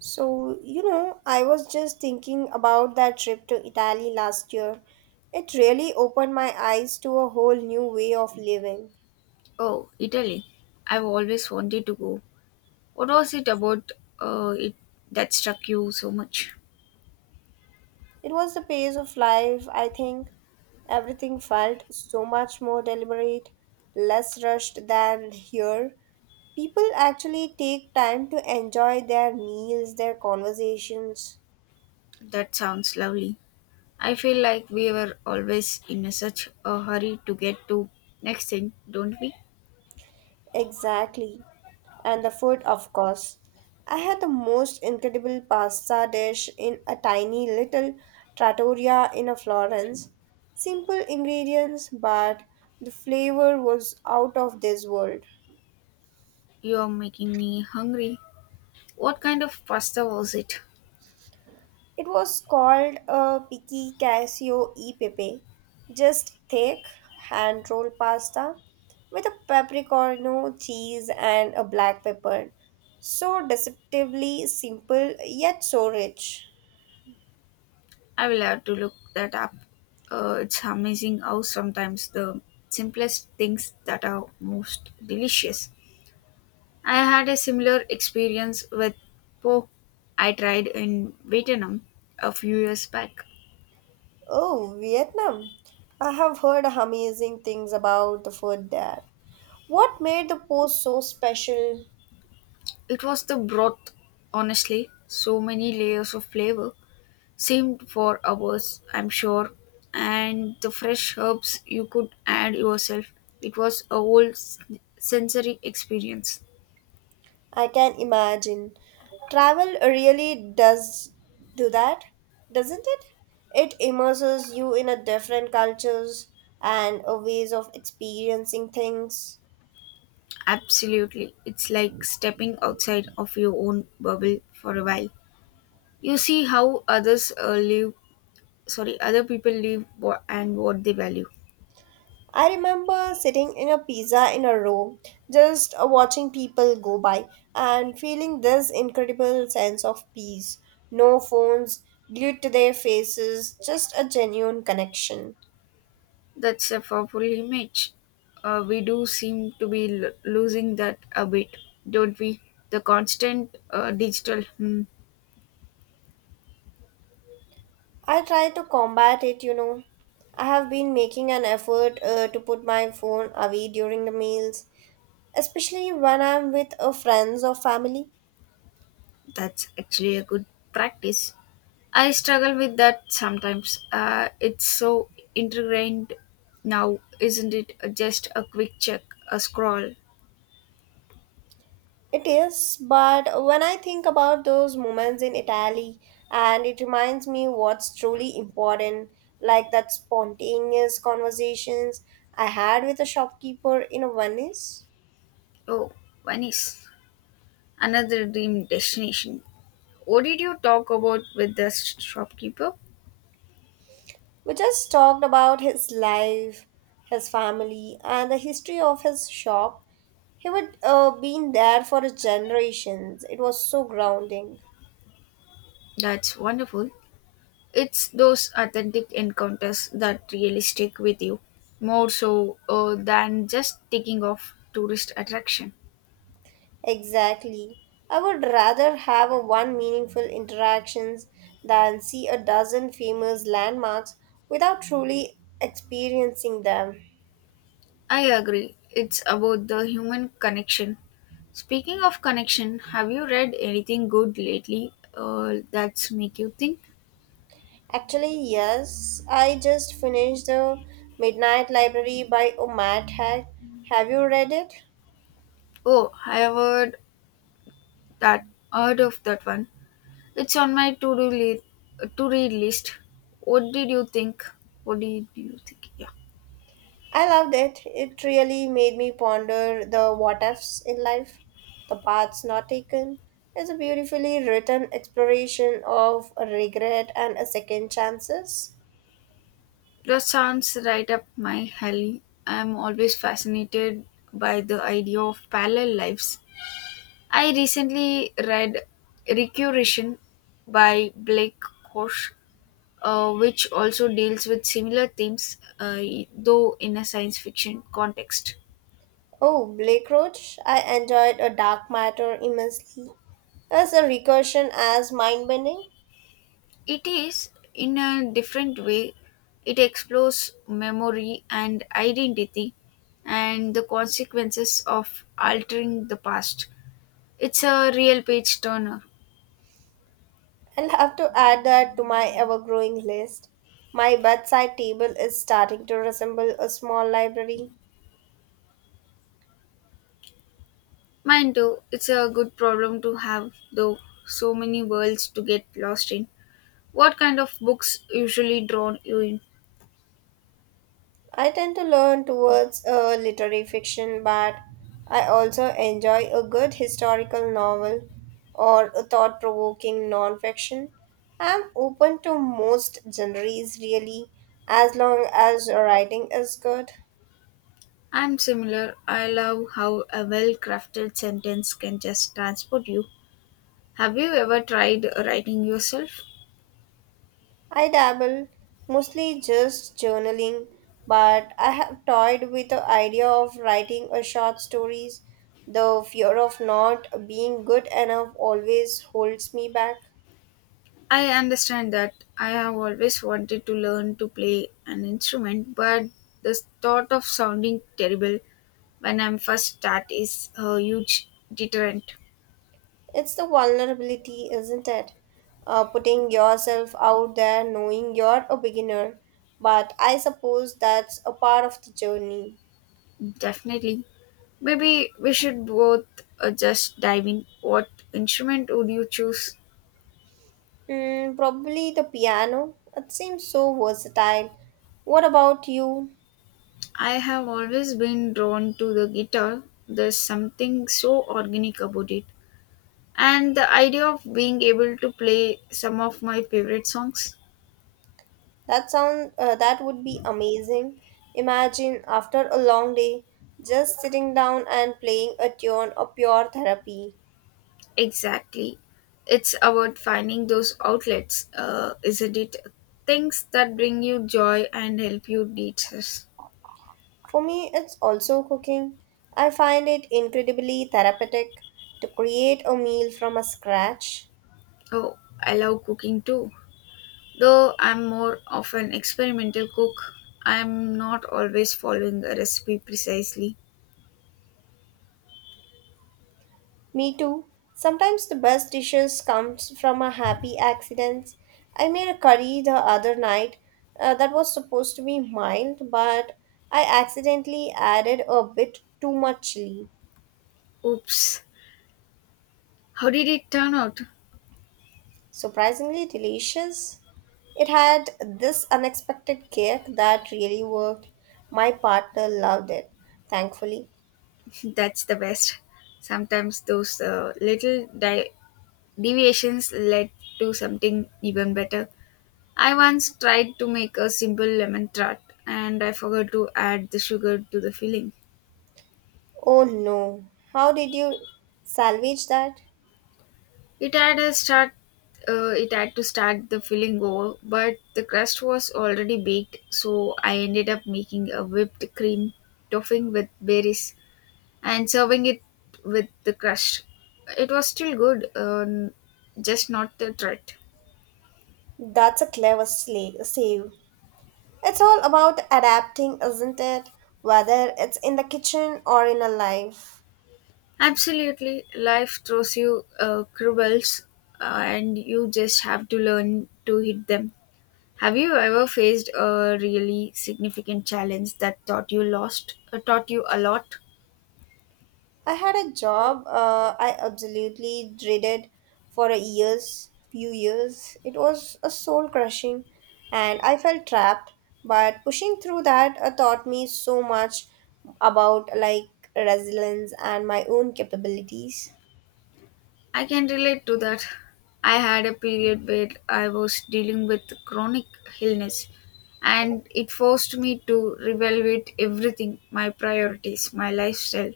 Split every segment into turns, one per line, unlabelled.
So, you know, I was just thinking about that trip to Italy last year. It really opened my eyes to a whole new way of living.
Oh, Italy. I've always wanted to go. What was it about it that struck you so much?
It was the pace of life, I think. Everything felt so much more deliberate, less rushed than here. People actually take time to enjoy their meals, their conversations.
That sounds lovely. I feel like we were always in a such a hurry to get to next thing, don't we?
Exactly. And the food, of course. I had the most incredible pasta dish in a tiny little trattoria in a Florence. Simple ingredients, but the flavor was out of this world.
You are making me hungry. What kind of pasta was it?
It was called a picky casio e pepe, just thick hand rolled pasta with a peppercorno cheese and a black pepper. So deceptively simple yet so rich.
I will have to look that up. It's amazing how sometimes the simplest things that are most delicious. I had a similar experience with pork I tried in Vietnam a few years back.
Oh, Vietnam. I have heard amazing things about the food there. What made the post so special?
It was the broth, honestly, so many layers of flavor, seemed for hours, I'm sure, and the fresh herbs you could add yourself. It was a whole sensory experience.
I can imagine. Travel really does do that, doesn't it? It immerses you in a different cultures and a ways of experiencing things.
Absolutely. It's like stepping outside of your own bubble for a while. You see how other people live and what they value.
I remember sitting in a pizza in a row, just watching people go by and feeling this incredible sense of peace. No phones glued to their faces, just a genuine connection.
That's a powerful image. We do seem to be losing that a bit, don't we? The constant digital.
I try to combat it, you know. I have been making an effort to put my phone away during the meals, especially when I'm with friends or family.
That's actually a good practice. I struggle with that sometimes. It's so ingrained now, isn't it? Just a quick check, a scroll.
It is, but when I think about those moments in Italy, and it reminds me what's truly important, like that spontaneous conversations I had with a shopkeeper in Venice.
Oh, Venice, another dream destination. What did you talk about with the shopkeeper?
We just talked about his life, his family, and the history of his shop. He would been there for generations. It was so grounding.
That's wonderful. It's those authentic encounters that really stick with you, more so than just taking off tourist attraction.
Exactly. I would rather have a one meaningful interactions than see a dozen famous landmarks without truly experiencing them.
I agree. It's about the human connection. Speaking of connection, have you read anything good lately, that's make you think?
Actually, yes, I just finished The Midnight Library by Omat Hag. Have you read it?
Oh, I have that heard of that one. It's on my to-read list. What did you think? What did you think? Yeah.
I loved it. It really made me ponder the what ifs in life, the paths not taken. It's a beautifully written exploration of regret and a second chances.
That sounds right up my alley. I'm always fascinated by the idea of parallel lives. I recently read Recursion by Blake Koch, which also deals with similar themes, though in a science fiction context.
Oh, Blake Roach, I enjoyed A Dark Matter immensely. As a recursion as mind bending,
It is, in a different way, it explores memory and identity and the consequences of altering the past. It's a real page turner.
I'll have to add that to my ever growing list. My bedside table is starting to resemble a small library.
Mine too. It's a good problem to have, though, so many worlds to get lost in. What kind of books usually drawn you in?
I tend to learn towards literary fiction, but I also enjoy a good historical novel or a thought provoking non fiction. I'm open to most genres, really, as long as writing is good.
I'm similar. I love how a well crafted sentence can just transport you. Have you ever tried writing yourself?
I dabble, mostly just journaling, but I have toyed with the idea of writing a short stories. The fear of not being good enough always holds me back.
I understand that. I have always wanted to learn to play an instrument, but the thought of sounding terrible when I'm first start is a huge deterrent.
It's the vulnerability, isn't it? Putting yourself out there knowing you're a beginner. But I suppose that's a part of the journey.
Definitely. Maybe we should both just dive in. What instrument would you choose?
Probably the piano. It seems so versatile. What about you?
I have always been drawn to the guitar. There's something so organic about it. And the idea of being able to play some of my favorite songs.
That sound that would be amazing. Imagine after a long day just sitting down and playing a tune a pure therapy.
Exactly. It's about finding those outlets, isn't it? Things that bring you joy and help you de-stress.
For me it's also cooking. I find it incredibly therapeutic to create a meal from a scratch.
Oh, I love cooking too. Though I'm more of an experimental cook, I'm not always following a recipe precisely.
Me too. Sometimes the best dishes comes from a happy accident. I made a curry the other night that was supposed to be mild but I accidentally added a bit too much chili.
Oops, how did it turn out?
Surprisingly delicious. It had this unexpected kick that really worked. My partner loved it, thankfully.
That's the best. Sometimes those deviations led to something even better. I once tried to make a simple lemon tart and I forgot to add the sugar to the filling.
Oh no, how did you salvage that?
It had a start. It had to start the filling over, but the crust was already baked, so I ended up making a whipped cream topping with berries and serving it with the crust. It was still good, just not the threat.
That's a clever save. It's all about adapting, isn't it? Whether it's in the kitchen or in a life.
Absolutely, life throws you curveballs, and you just have to learn to hit them. Have you ever faced a really significant challenge that taught you a lot?
I had a job I absolutely dreaded for few years. It was a soul crushing, and I felt trapped. But pushing through that taught me so much about like resilience and my own capabilities.
I can relate to that. I had a period where I was dealing with chronic illness and it forced me to reevaluate everything, my priorities, my lifestyle.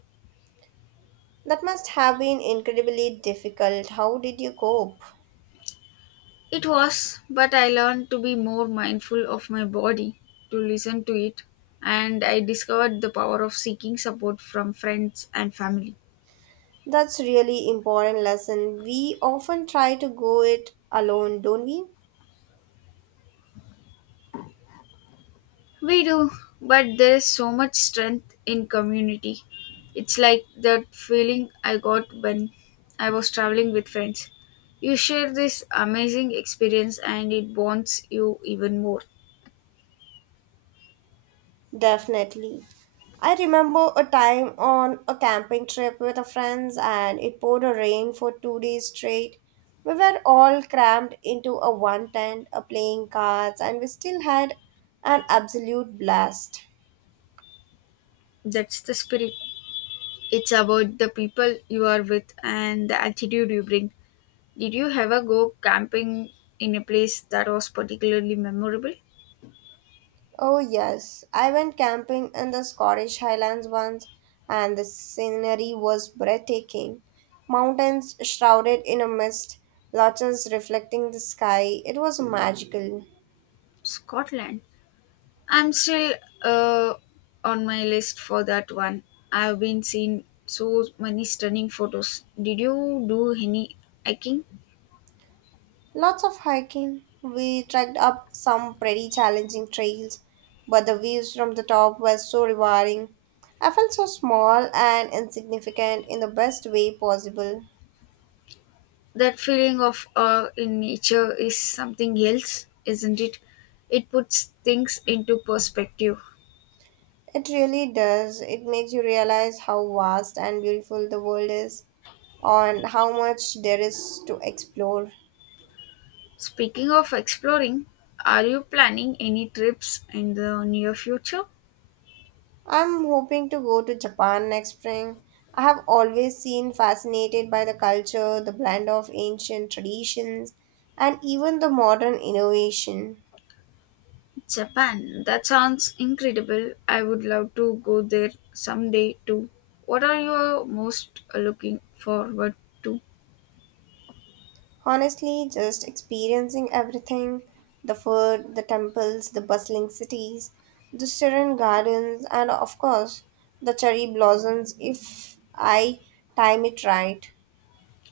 That must have been incredibly difficult. How did you cope?
It was, but I learned to be more mindful of my body, to listen to it, and I discovered the power of seeking support from friends and family.
That's really important lesson. We often try to go it alone, don't we?
We do, but there is so much strength in community. It's like that feeling I got when I was traveling with friends. You share this amazing experience and it bonds you even more.
Definitely. I remember a time on a camping trip with a friends and it poured a rain for 2 days straight. We were all crammed into a one tent, a playing cards, and we still had an absolute blast.
That's the spirit. It's about the people you are with and the attitude you bring. Did you ever go camping in a place that was particularly memorable?
Oh yes, I went camping in the Scottish Highlands once and the scenery was breathtaking. Mountains shrouded in a mist, lodges reflecting the sky. It was magical.
Scotland. I'm still uh, on my list for that one. I've been seeing so many stunning photos. Did you do any hiking?
Lots of hiking. We trekked up some pretty challenging trails, but the views from the top were so rewarding. I felt so small and insignificant in the best way possible.
That feeling of awe in nature is something else, isn't it? It puts things into perspective.
It really does. It makes you realize how vast and beautiful the world is and how much there is to explore.
Speaking of exploring, are you planning any trips in the near future?
I'm hoping to go to Japan next spring. I have always seen fascinated by the culture, the blend of ancient traditions, and even the modern innovation.
Japan, that sounds incredible. I would love to go there someday too. What are you most looking forward to?
Honestly, just experiencing everything the food, the temples, the bustling cities, the serene gardens, and of course, the cherry blossoms if I time it right.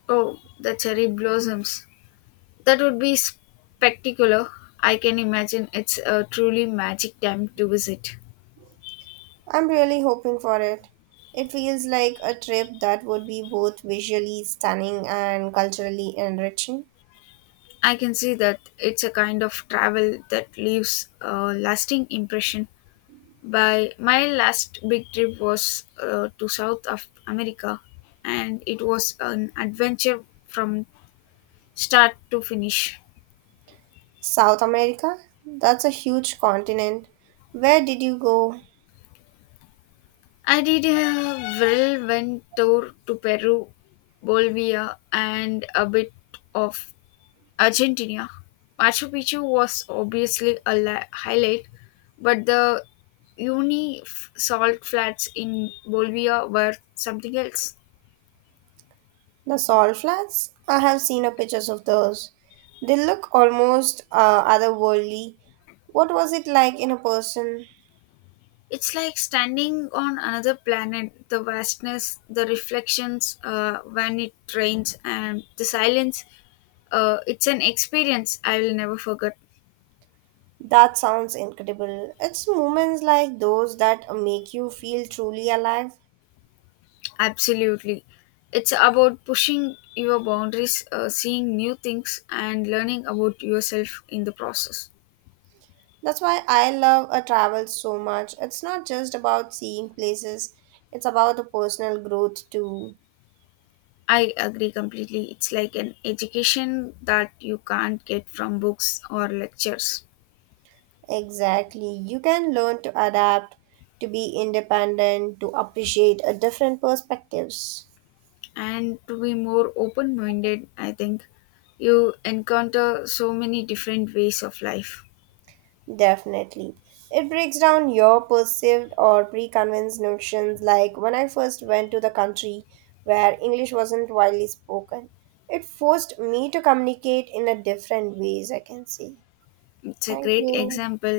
Oh, the cherry blossoms. That would be spectacular. I can imagine it's a truly magic time to visit.
I'm really hoping for it. It feels like a trip that would be both visually stunning and culturally enriching.
I can see that it's a kind of travel that leaves a lasting impression. By my last big trip was to South of America, and it was an adventure from start to finish.
South America? That's a huge continent. Where did you go?
I did a whirlwind tour to Peru, Bolivia, and a bit of Argentina. Machu Picchu was obviously a highlight, but the salt flats in Bolivia were something else.
The salt flats? I have seen a pictures of those. They look almost otherworldly. What was it like in a person?
It's like standing on another planet, the vastness, the reflections when it rains, and the silence. It's an experience I will never forget.
That sounds incredible. It's moments like those that make you feel truly alive.
Absolutely. It's about pushing your boundaries, seeing new things, and learning about yourself in the process.
That's why I love a travel so much. It's not just about seeing places, it's about the personal growth too.
I agree completely. It's like an education that you can't get from books or lectures.
Exactly. You can learn to adapt, to be independent, to appreciate a different perspectives.
And to be more open minded, I think you encounter so many different ways of life.
Definitely. It breaks down your perceived or preconceived notions like when I first went to the country where English wasn't widely spoken. It forced me to communicate in a different ways, I can say.
It's a
Thank
great
you.
example.